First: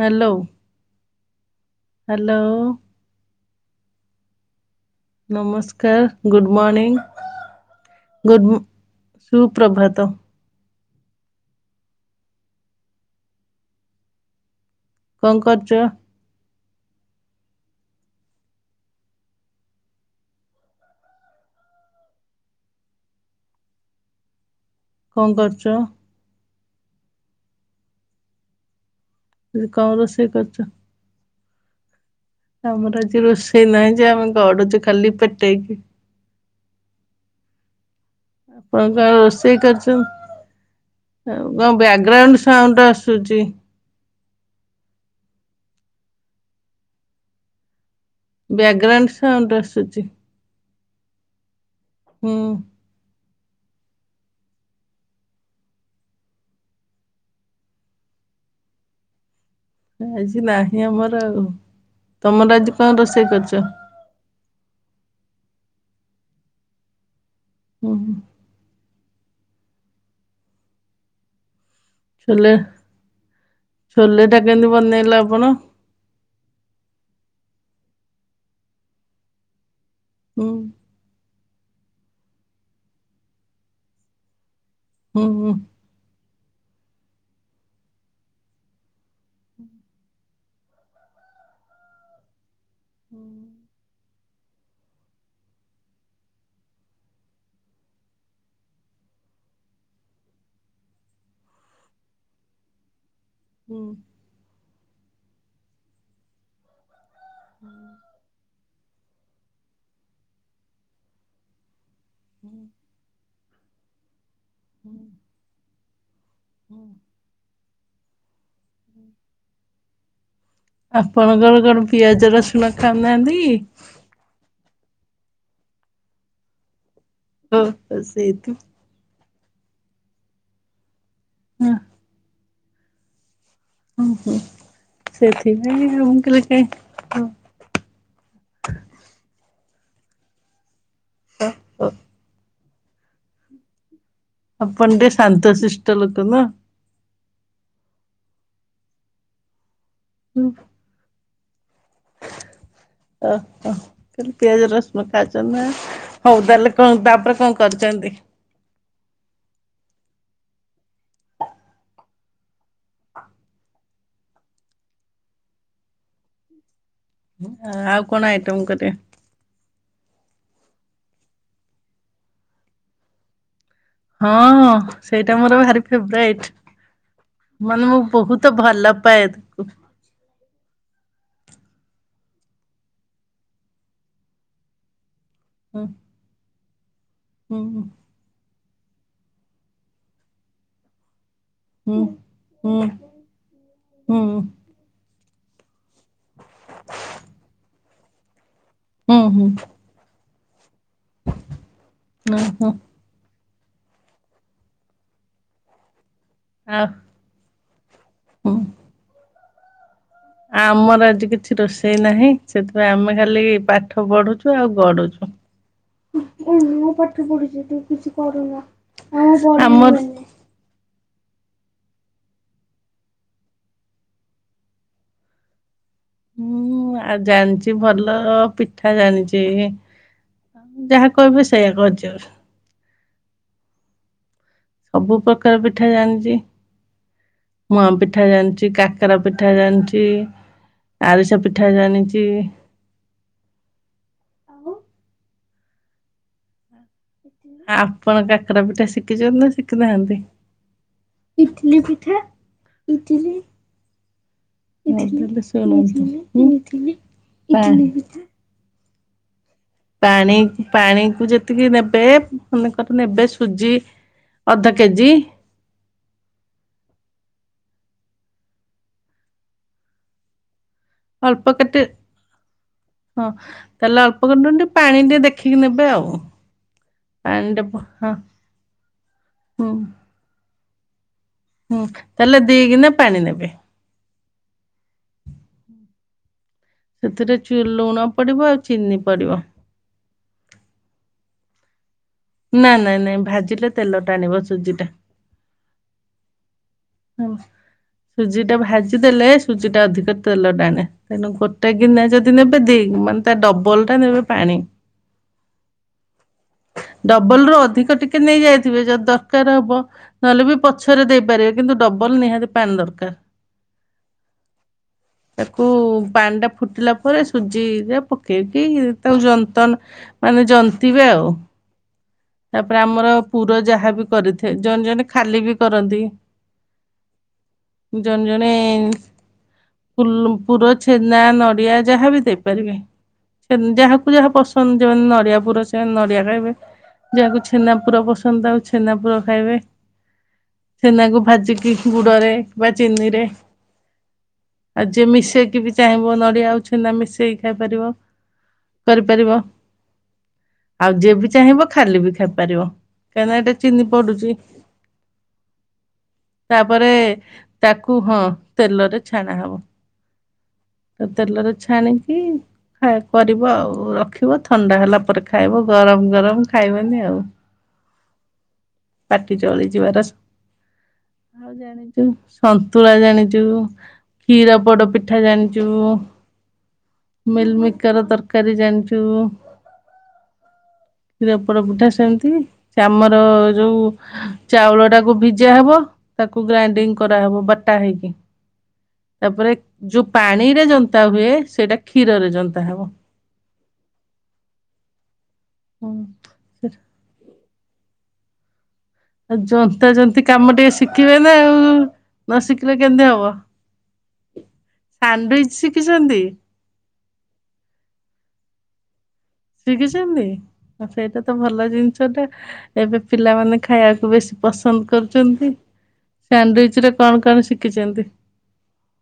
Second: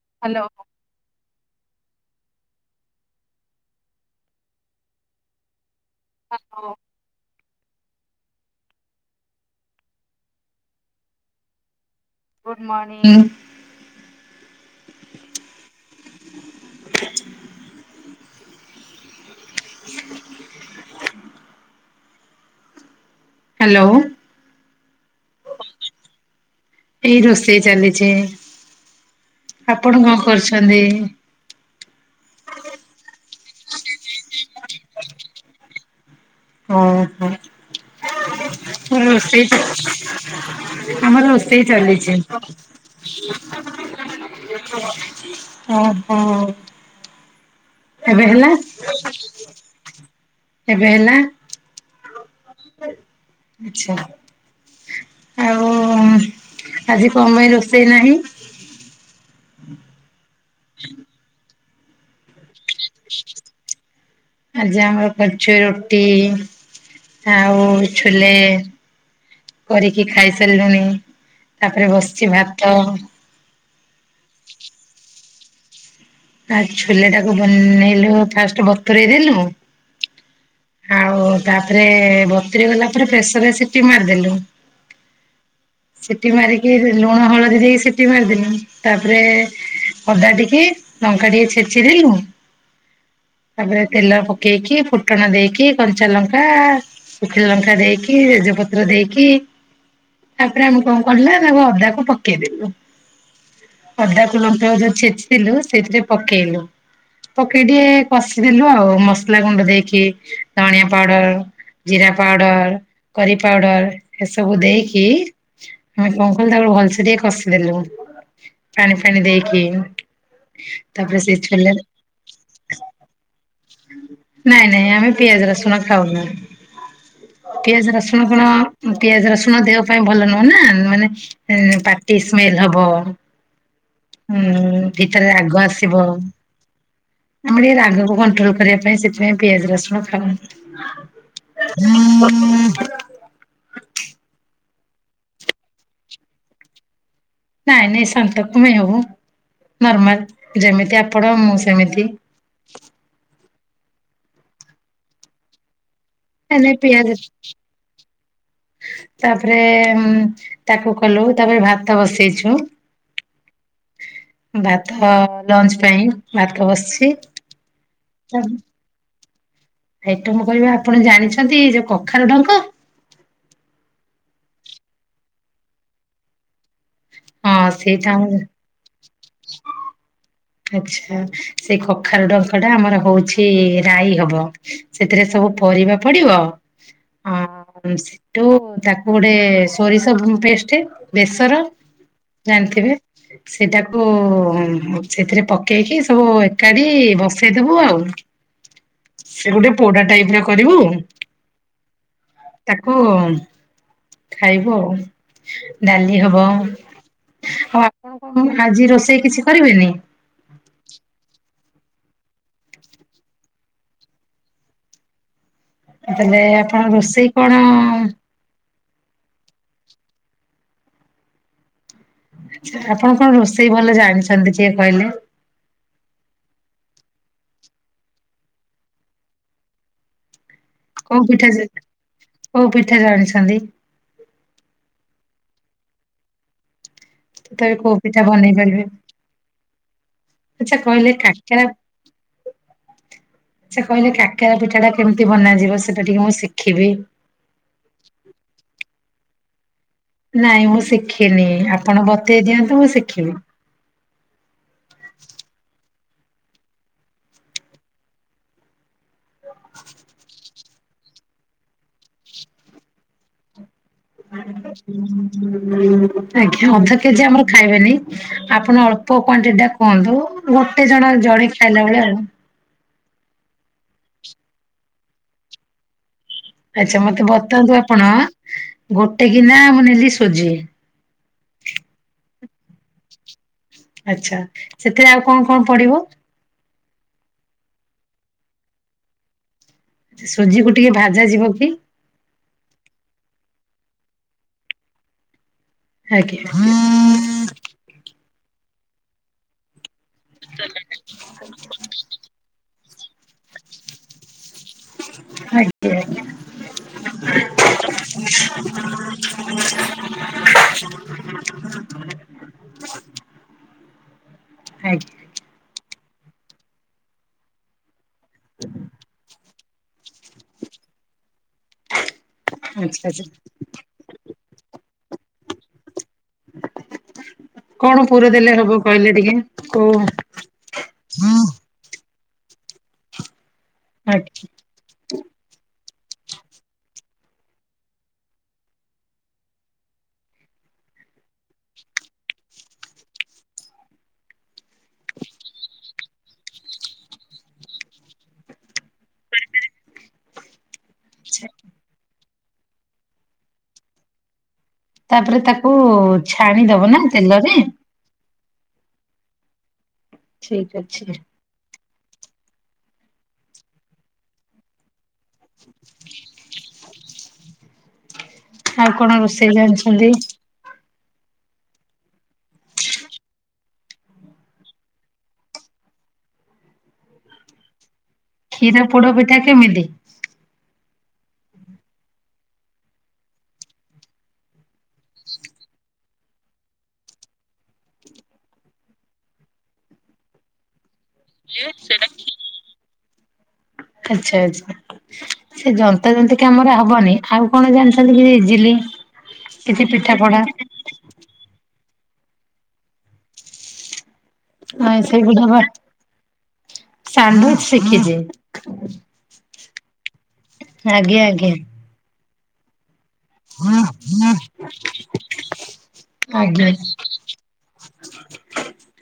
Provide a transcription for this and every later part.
Hello. Hello hello. ନମସ୍କାର good hello morning. Good ସୁପ୍ରଭାତ good morning. କଂ କରୁଚ ହ୍ୟାଲୋ। କଣ କରଛ? ଏଇ ରୋଷେଇ ଚାଲିଛି ଆଜି ଆପଣ କଣ ରୋଷେଇ କରୁଛନ୍ତି? ଅମରାଜ ରୋଷେଇ ନା ଯମେ ଗୋଡଚ ଖାଲି ପଟେ କି ହଁ ହୋଁ। ଆପଣ କଣ ହୁଁ ରୋଷେଇ ସେଇଟା କରିଛନ୍ତି [unintelligible] ଆମର ଆଉ ରୋଷେଇ କଣ ଚାଲିଛି। ବ୍ୟାକଗ୍ରାଉଣ୍ଡ ସାଉଣ୍ଡ ଆସୁଛି ଓ ହୋ। ବ୍ୟାକ୍ଗ୍ରାଉଣ୍ଡ ସାଉଣ୍ଡ ଆସୁଛି। ଏବେ ହେଲା। ହଁ। ଆଛା। ଆଉ ଆଜି କଣ ପାଇଁ ରୋଷେଇ ନାହିଁ? ଆଜି ନାହିଁ ଆମର ଆଉ। ତମର ଆଜି କଣ ରୋଷେଇ କରିଛ? ଆଜି ଆମର କରିଚୁ ରୁଟି ଆଉ ହୁଁ ଛୋଲେ। କରିକି ଖାଇସାରିଲୁଣିି। ଛୋଲେ ଛୋଲେ ଟା କେମିତି ବନେଇଲେ ଆପଣ? ଆଉ ଛୋଲେ ଟାକୁ ବନେଇଲୁ ଫାଷ୍ଟ ବତୁରେଇ ଦେଲୁ। ହୁଁ। ଆଉ ତାପରେ ବତୁରେଇ ଗଲା ପରେ ପ୍ରେସରରେ ସିଟି ମାରିଦେଲୁ। ହୁଁ - ହୁଁ। ସିଟି ମାରିକି ଲୁଣ ହଳଦୀ ଦେଇକି ସିଟି ମାରିଦେନୁ ତାପରେ ଅଦା ଟିକେ ଲଙ୍କା ଟିକେ ଛେଚିଦେଲୁ ହୁଁ ତାପରେ ତେଲ ପକେଇକି ଫୁଟଣ ଦେଇକି କଞ୍ଚା ଲଙ୍କା, ଶୁଖିଲା ଲଙ୍କା ଦେଇକି ପତ୍ର ଦେଇକି ତାପରେ ଆମେ କଣ କଲୁ ନା ତା ଅଦାକୁ ପକେଇଦଲୁ ହୁଁ ଅଦାକୁ ତ ଯୋଉ ଛେଚିଥିଲୁ ସେଥିରେ ପକେଇଲୁ। ପକେଇ ଟିକେ କଷିଦେଲୁ ଆଉ ମସଲା ଗୁଣ୍ଡ ଦେଇକି ଧଣିଆ ପାଉଡର ଜିରା ହୁଁ ପାଉଡର, କରି ପାଉଡର ଏସବୁ ଦେଇକି ଆମେ କଣ ତାପରେ ଭଲ ସେ ଟିକେ କଷିଦେଲୁ ପାଣି ଫାଣି ଦେଇକି। ତାପରେ ସେ ଆପଣଙ୍କର ଛୋଲେ କଣ ପିଆଜ ରସୁଣ ଖାଉ ନାହାନ୍ତି କି? ନାଇଁ ନାଇଁ ଆମେ ପିଆଜ ରସୁଣ ଖାଉନୁ ଓ ପିଆଜ ରସୁଣ କଣ ସେଇଥି ପିଆଜ ରସୁ ଆମ ଦେହ ପାଇଁ ଭଲ ନୁହଁ ନା ମାନେ ହଁ ପାଟି ସ୍ମେଲ ହବ। ହୁଁ ଭିତରେ ରାଗ ସେଥିପାଇଁ ଆସିବ। ଆଉ ମୁଁ କହିଲି କାଇଁ ଓ ଓ ଆମେ ଟିକେ ରାଗକୁ କଣ୍ଟ୍ରୋଲ କରିବା ପାଇଁ ସେ ପିଆଜ ରସୁଣ ଖାଉ ଓ ଆପଣ ଟିକେ ଶାନ୍ତଶିଷ୍ଟ ଲୋକ ନା। ନାଇଁ ନାଇଁ ଶାନ୍ତ କଣ ପାଇଁ ହବୁ। ନର୍ମାଲ ଯେମିତି ଆପଣ ମୁଁ ସେମିତି ଓ କଇଲି ପିଆଜ ରସୁଣ ଖାଉଚ ନା। ହଉ ମାନେ ତାହେଲେ କଣ ପିଆଜ ତାପରେ କଣ କରୁଛନ୍ତି? ତାପରେ ତାକୁ କଲୁ ତାପରେ ଭାତ ବସେଇଛୁ। ଭାତ ଲଞ୍ଚ ପାଇଁ ଭାତ ବସି ଆଉ କଣ ଆଇଟମ କରିବେ? ହେଇଟା ମୁଁ କହିବି ଆପଣ ଜାଣିଛନ୍ତି ଯୋଉ କଖାରୁ ଡଙ୍କ ହଁ ସେଇଟା ମୋର ଭାରି ଫେବରାଇଟ। ହଁ ମାନେ ମୁଁ ସେଇଟା ଆମ ବହୁତ ଭଲ ପାଏ ତାକୁ ଆଛା ସେଇ କଖାରୁ ଡଙ୍କଟା ଆମର ହଉଛି ରାଇ ହବ ସେ ସେଥିରେ ସବୁ ହୁଁ ପରିବା ପଡିବ ଆ ହୁଁ ସେଟୁ ତାକୁ ଗୋଟେ ସୋରିଷ ପେଷ୍ଟ ବେଶ ର ହୁଁ। ହୁଁ ଜାଣିଥିବେ ସେଟାକୁ ହୁଁ ସେଥିରେ ପକେଇକି ସବୁ ଏକାଠି ବସେଇଦବୁ ଆଉ। ହୁଁ ହୁଁ ସେ ଗୋଟେ ପୋଡା ଟାଇପର କରିବୁ। ହୁଁ ହୁଁ। ତାକୁ। ଖାଇବୁ ଆଉ ଡାଲି ହବ ଆଉ ଆପଣ କଣ ଆଜି ରୋଷେଇ କିଛି କରିବେନି? ଆମର ଆଜି କିଛି ରୋଷେଇ ନାହିଁ ସେଥିପାଇଁ ଆମେ ଖାଲି ପାଠ ପଢୁଛୁ ଆଉ ଗଡୁଛୁ। ତାହେଲେ ଆପଣ ରୋଷେଇ କଣ [unintelligible] ଆମର। ଆପଣ କଣ ରୋଷେଇ ଭଲ ଜାଣିଛନ୍ତି ଟିକେ କହିଲେ? ଁ ଆଉ ଜାଣିଛି ଭଲ ପିଠା ଜାଣିଛି ଯାହା କୋଉ କହିବେ ପିଠା ସେଇଆ କରିଛି କୋଉ ପିଠା ଜାଣିଛନ୍ତି ସବୁ ପ୍ରକାର ପିଠା ଜାଣିଛି ତଥାପି ମୁଆ କୋଉ ପିଠା ବନେଇ ଜାଣିଛି ପାରିବେ କାକରା ପିଠା ଜାଣିଛି ଆଚ୍ଛା କହିଲେ ଆଳୁଷ ପିଠା ଜାଣିଛି ସେ କହିଲେ କାକେର ପିଠା ଟା କେମିତି ବନାଯିବ ସେଟା ଟିକେ ମୁଁ ଶିଖିବି ଆପଣ କାକରା ପିଠା ଶିଖିଛନ୍ତି ନା ଶିଖ ଶିଖି ନାହାନ୍ତି ନାଇଁ ମୁଁ ଶିଖିନି ଇଟଲି ଆପଣ ପିଠା ବତେଇ ଦିଅନ୍ତୁ ମୁଁ ଶିଖିବି। ଣ ପାଣିକୁ ଯେତିକି ନେବେ ମନେକର ନେବେ ସୁଜି ଅଧ ଆଞା କେଜି ଅଧ କେଜି ଆମର ଖାଇବେନି ଆପଣ ଅଳ୍ପ କ୍ଵାଣ୍ଟିଟି ଟା କୁହନ୍ତୁ ଗୋଟେ ଜଣ ଅଳ୍ପ ଜଣି କେତେ ଖାଇଲା ଭେଳିଆ ହଁ ତାହେଲେ ଅଳ୍ପ ଖଣ୍ଡ ଟିକେ ପାଣି ଟିକେ ଦେଖିକି ନେବେ ଆଉ ଆଚ୍ଛା ମତେ ପାଣି ଟେ ବତାନ୍ତୁ ଆପଣ ହଁ ଗୋଟେ କିନା ହୁଁ ମୁଁ ନେଲି ସୁୋଜି ହୁଁ ତାହେଲେ ଦିଗୁନା ପାଣି ନେବେ ଆଛା ସେଥିରେ ଆଉ କଣ କଣ ପଡିବ ସେଥିରେ ଲୁଣ ପଡିବ ଆଉ ଚିନି ପଡିବ ସୁଜି କ ଟିକେ ଭାଜ ଯିବ କି ନା ନାଇଁ ନାଇଁ ଭାଜିଲେ ତେଲ ଟା ଆଣିବ ସୁଜି ଟା ଆଜଞ ହ ସୁଜି ଟା ଭାଜି ଦେେଲେ ସୁଜି ଟା ଅଧିକ ତେଲ ଟଡାଣେ ତେଣୁ ଗୋଟେ ଗିନା ଯଦି ନେବେ ଦ ମାନେ ତା ଡବଲ ଟା ନେବେ ପାଣି ଆଜ୍ଞାା ଡବଲ ରୁ ଅଧିକ ଟିକେ ନେଇଯାଇଥିବେ ଯଦି ଦରକାର ହବ ନହେଲେ ବି ପଛରେ ଦେଇପାରିବେ କିନ୍ତୁ ଡବଲ ନିହାତି ପାଣି ଦରକାର ଆଜ୍ଞା ତାକୁ ପାଣି ଟା ଫୁଟିଲା ପରେ ସୁଜିରେ ପକେଇକି ତାକୁ ଯନ୍ତଣ ମାନେ ଯନ୍ତିବେ ଆଉ ତାପରେ ଆଚ୍ଛା ଆମର ଆଚ୍ଛା। ପୁର ଯାହାବ କରିଥାଏ ଜଣେ ଜଣେ ଖାଲି ବି କରନ୍ତି ହଁ କଣ ଜଣେ ପୁର ଜଣେ ଦେଲେ ହବ କହିଲେ ଟିକେ କଉ ହଁ ଯହା ଦେଇପାରିବେ ଯାହାକୁ ଯାହା ଆଜ୍ଞା। ପସନ୍ଦ ଯେତି ନଡିଆ ପୁର ନଡ଼ିଆ ଖାଇବେ ଯାହାକୁ ଛେନା ପୁର ପସନ୍ଦ ଆଉ ଛେନା ପୁର ଖାଇବେ ଛନାକୁ ଭାଜିକି ଗୁଡରେ ବା ଚିନିରେ ଆଉ ଯିଏ ମିଶେଇକି ବି ଚାହିଁବ ନଡିଆ ଅଉ ଛେନା ମିଶେଇକି ଖାଇପାରିବ କରିପାରିବ ଆଉ ଯିଏ ବି ଚାହିଁବ ଖାଲି ବି ଖାଇପାରିବ କାହିଁକିନା ଏଇଟା ଚିନି ପଡୁଛି ତାପରେ ତା ତାପରେ ତାକୁ ହଁ ତେଲରେ ଛାଣା ହବ ଠିକ ତ ଅଛି। ତେଲରେ ଛାଣି କି ଖାଇ କରିବ ଆଉ ରଖିବ ଥଣ୍ଡା ହେଲା ପରେ ଖାଇବ ଗରମ ଗରମ ଖାଇବେ ଆଉ ଆଉ କଣ ପାଟି ରୋଷେଇ ଚଳିଯିବାର ଜାଣିଛନ୍ତି? ସ ଆଉ ଜାଣିଛୁ ସନ୍ତୁଳା ଜାଣିଛୁ କ୍ଷୀର ପୋଡ ପିଠା ଜାଣିଛୁ ମିଲମିକାର ତରକାର କରି କ୍ଷୀର ଜାଣିଛୁ ପୋଡ ପିଠା କେମିତି? କ୍ଷୀର ପୋଡ ପିଠା ସେମିତିମର ଯୋଉ ଚାଉଳ ଟାକୁ ଭିଜା ହବ ତାକୁ ଗ୍ରାଇଣ୍ଡିଙ୍ଗ କରାହବ ବଟା ହେଇକି ତାପରେ ଯୋଉ ପାଣିରେ ଜନ୍ତା ହୁଏ ସେଇଟା କ୍ଷୀରରେ ଜନ୍ତା ହବ ଆଚଛା ଆଚ୍ଛା ସେ ଯନ୍ତତା ଜନ୍ତ କିାମର ହବନି ଆଉ କଣ ଜାଣିଛନ୍ତି କି ଇଜିଲି ଆଉ କିଛି ଜନ୍ତା ପିଠା ଜତି ପଣା କାମ ଟିକେ ଶିଖିବେ ନା ଆଉ ନ ସିକିଲେ କେମିତି ହବ। ନାଇଁ ସେଇ [unintelligible] ସାଣ୍ଡୱିଚ ପା ଶିଖିଛନ୍ତି ସାନୁ ଶିଖିଚି। ଶିଖିଚନ୍ତି ଆ ସେଇଟା ତ ଭଲ ଜିନିଷଟା ଏବେ ପିଲାମାନେ ଖାଇବାକୁ ବେଶୀ ପସନ୍ଦ କରୁଚନ୍ତି। ଆଜ୍ଞା। ସାନଡିୟୁଚରେ କଣ କଣ ଶିଖିଚନ୍ତି?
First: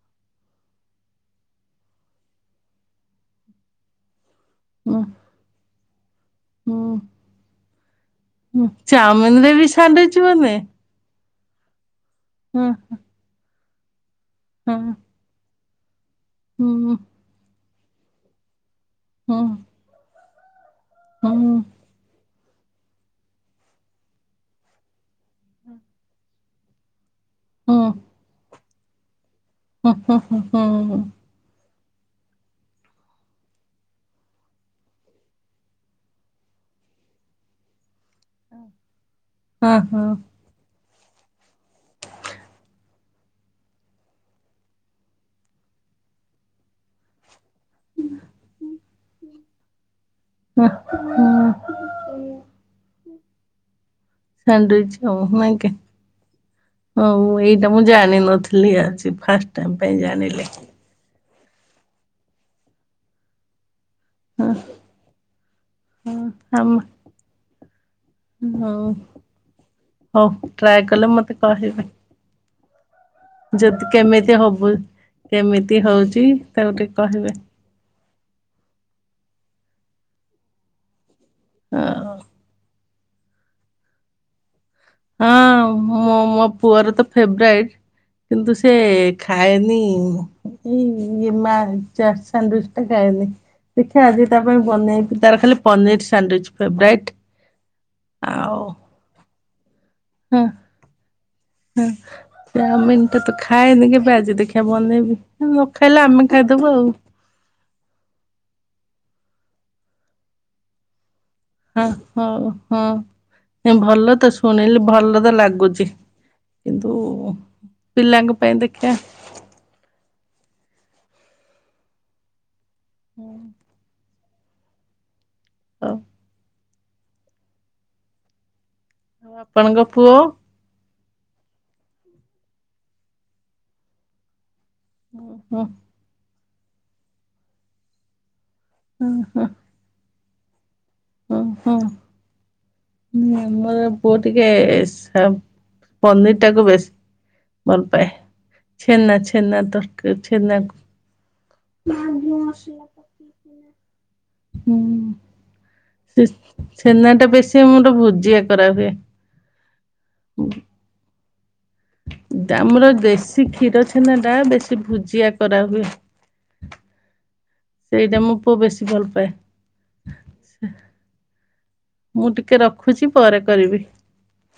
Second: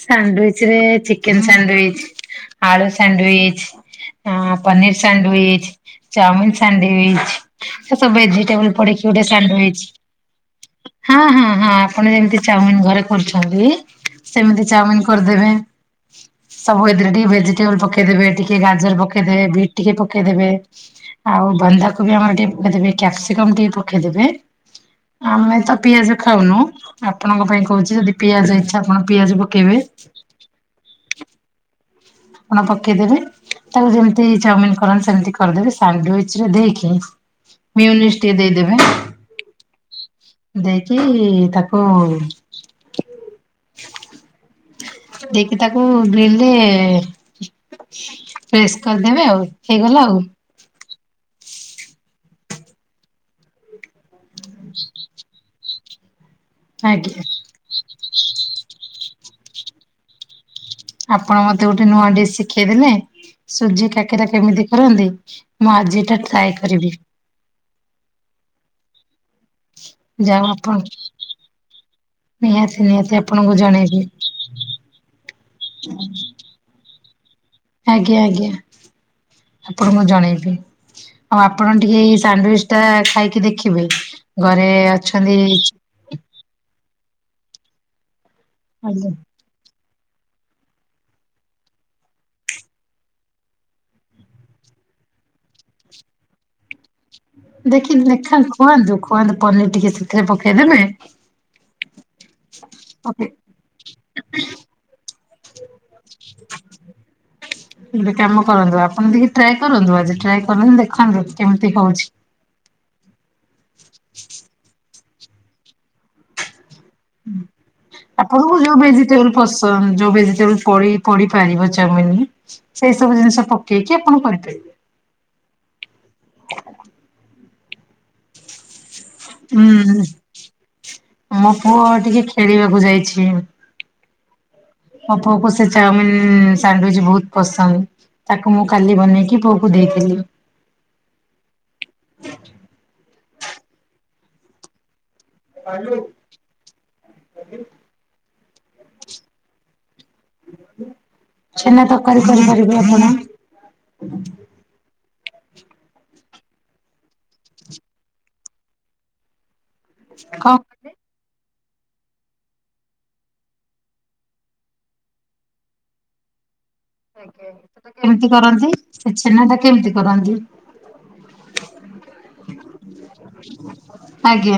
ସାଣ୍ଡଇଚ ରେ ଚିକେନ ସାଣ୍ଡଇଚ, ଆଳୁ ସାଣ୍ଡଇଚ ହଁ ପନିର ହୁଁ ସାଣ୍ଡଇଚ ଚାଉମିିନ ସାଣ୍ଡଇଚ ସବ ହୁଁ ଭେଜିଟେବଲ ପଡିକି ଗୋଟେ ଚାଉମିନ ରେ ସାଣ୍ଡଇଚ। [unintelligible] ହଁ ହଁ ହଁ ଆପଣ ଯେମିତି ଚାଉମିିନ ସାଣ୍ଡୱିଚ ଘରେ କରୁଛନ୍ତି ସେମିତି ଚାଉମିିନ କରିଦେବେ ସବୁ ଏଥିରେ ଟିକେ ଭେଜିଟେବଲ ପକେଇଦବେ ଟିକେ ଗାଜର ପକେଇଦେବେ ବିଟ ଟିକେ ପକେଇଦେବେ ଆଉ ବନ୍ଧାକୁ କୋବି ଆମର ଟିକେ ପକେଇଦେବେ କ୍ୟାପସିକମ୍ ଟିକେ ପକେଇଦେବେ। ଆମେ ତ ପିଆଜ ଖାଉନୁ ଆପଣଙ୍କ ପାଇଁ କହୁଚି ଯଦି ପିଆଜ ଇଚ୍ଛା ଆପଣ ପିଆଜ ପକେଇବେ। ହୁଁ ହୁଁ ହୁଁ ହୁଁ। ଆପଣ ପକେଇଦେବେ ତାକୁ ଯେମିତି ଚାଉମିିନ କରନ୍ତି ସେମିତି କରିଦେବେ ସାଣ୍ଡିଚ ରେ ଦେଇକି। ମନିଶ ଟେ ଦେଇଦେବେ ଦେଇ କି ତାକୁ ଦେଇକି ତାକୁ ବିଲେରେ ପ୍ରେସ୍ କରିଦେବେ ଆଉ ହେଇଗଲା ଆଉ। ସାାଣ୍ଡଇଚ ହେବ ନାହିଁ କି ଆଜ୍ଞା। ଆଉ ଏଇଟା ମୁଁ ଜାଣିନଥିଲି ଆଜି ଫାଷ୍ଟ ଟାଇ ପାଇଁ ଜାଣିଲେ। ଆପଣ ମତେ ଗୋଟେ ନୂଆ ଡିସ୍ ଶିଖେଇ ଦେେଲେ ସୁଜି କା କାକେର କେମିତି କରନ୍ତି ମୁଁ ଆଜିଟା ଟ୍ରାଏ କରିବି। ହଁ ହଉ ଯାଉ ଆପଣ ଟ୍ରାଏ କଲେ ମତେ କହିବେ। ନିହାତି ନିହାତି। ଆପଣଙ୍କୁ ଯଦି ଜଣେଇବି କେମିତି ହବୁ କେମିତି ହଉଛି ତାକୁ ଟିକେ କହିବେ। ଆଜ୍ଞା ଆଜ୍ଞା ଆପଣ ମୁଁ ଜଣେଇବି। ଆଉ ଆପଣ ଟିକେ ଏଇ ସାଣ୍ଡୱିଚ ଟା ଖାଇକି ଦେଖିବେ ଘରେ ହଁ ଅଛନ୍ତି ମୋ ମୋ ପୁଅର ତ ଫେବରାଇଟ। କିନ୍ତୁ ସେ ଆଜ୍ଞା ଖାଏନି। ମା ସନ୍ତୁଷ୍ଟ ଖନି। ଦେଖିବା ଆଜି ତା ପାଇଁ ବନେଇ ତାର ଖାଲି ପନିର ସାଣ୍ଡିଚ ଫେବରାଇଟ୍। ଦେଖି ଲେଖାନ୍ତ ଆଉ ଖୁଆନ୍ତୁ ଖୁଆନ୍ତୁ ପନିର ଟିକେ ସେଥିରେ ହଁ ପକେଇଦେବେ ହଁ ଚାଉମିନ ଟା ପକେଇ ତ ଖାଏନି କେବେ ଆଜି ଦେଖିଆ ବନେଇବି। ନ ଖାଇଲେ ଆମେ ଖାଇଦବୁ ଆଉ। ଗୋଟେ କାମ କରନ୍ତୁ ଆପଣ ଟି ଟ୍ରାଏ କରନ୍ତୁ ଆଜି ଟ୍ରାଏ କରନ୍ତୁ ଦେଖନ୍ତୁ। କେମିତି ହ ହଉଛି। ହଉ ହଁ ଭଲ ତ ଶୁଣିଲି ଭଲ ଲାଗୁଚି। ଆପଣଙ୍କୁ ଯୋଉ ଦେଖିବା ଭେଜିଟେବୁଲ ପସନ୍ଦ ଯୋଉ ଭେଜିଟେବୁଲ ପଡି ପାରିବ ଚାଉମିନ ସେଇ ସବୁ ଜିନିଷ ହଉ ପକେଇକି ଆପଣ କରିପାରିବେ। ହଁ। ଉ ଆପଣଙ୍କ ହୁଁ ପୁଅ? ମୋ ପୁଅ ଟିକେ ଖେଳିବାକୁ ଯାଇଛି। ମୋ ପୁଅକୁ ହଁ ସେ ଚାଉମିିନ ସାଣ୍ଡିଚ ବହୁତ ପସନ୍ଦ। ତାକୁ ମୁଁ କାଲି ବନେଇକି ପୁଅକୁ ଦେଇଥିଲି। ହ ହଁଉଁ। ହୁଁ ମମର ପୁଅ ଟିକେ ଆ ପନିର ଟାକୁ ବେଶୀ ଭଲ ପାଏ ଛେନା ଛେନା ତ ଛେନା ଛେନା କୁ। ତରକାରୀ କରିପାରିବେ ଆପଣ। ସେ ଛେନା ଟା ବେଶୀ ଆମର ଭୂଜିଆ କରାହୁଏ। କଣ କହିଲେ? ଆମର ଦେଶୀ କ୍ଷୀର ଛେନା ଟା ବେଶୀ ଭୁଜିଆ କରାହୁଏ। ଆଜ୍ଞା ସେଟା ସେଇଟା କେମତି ମୋ ପୁଅ କରନ୍ତି ବେଶୀ ଭଲ ସେ ପାଏ ଛେନାଟା କେମିତି କରନ୍ତି? [inaudible] ମୁଁ ଟିକେ ରଖୁଛି ପରେ କରିବି। ଆଜ୍ଞା।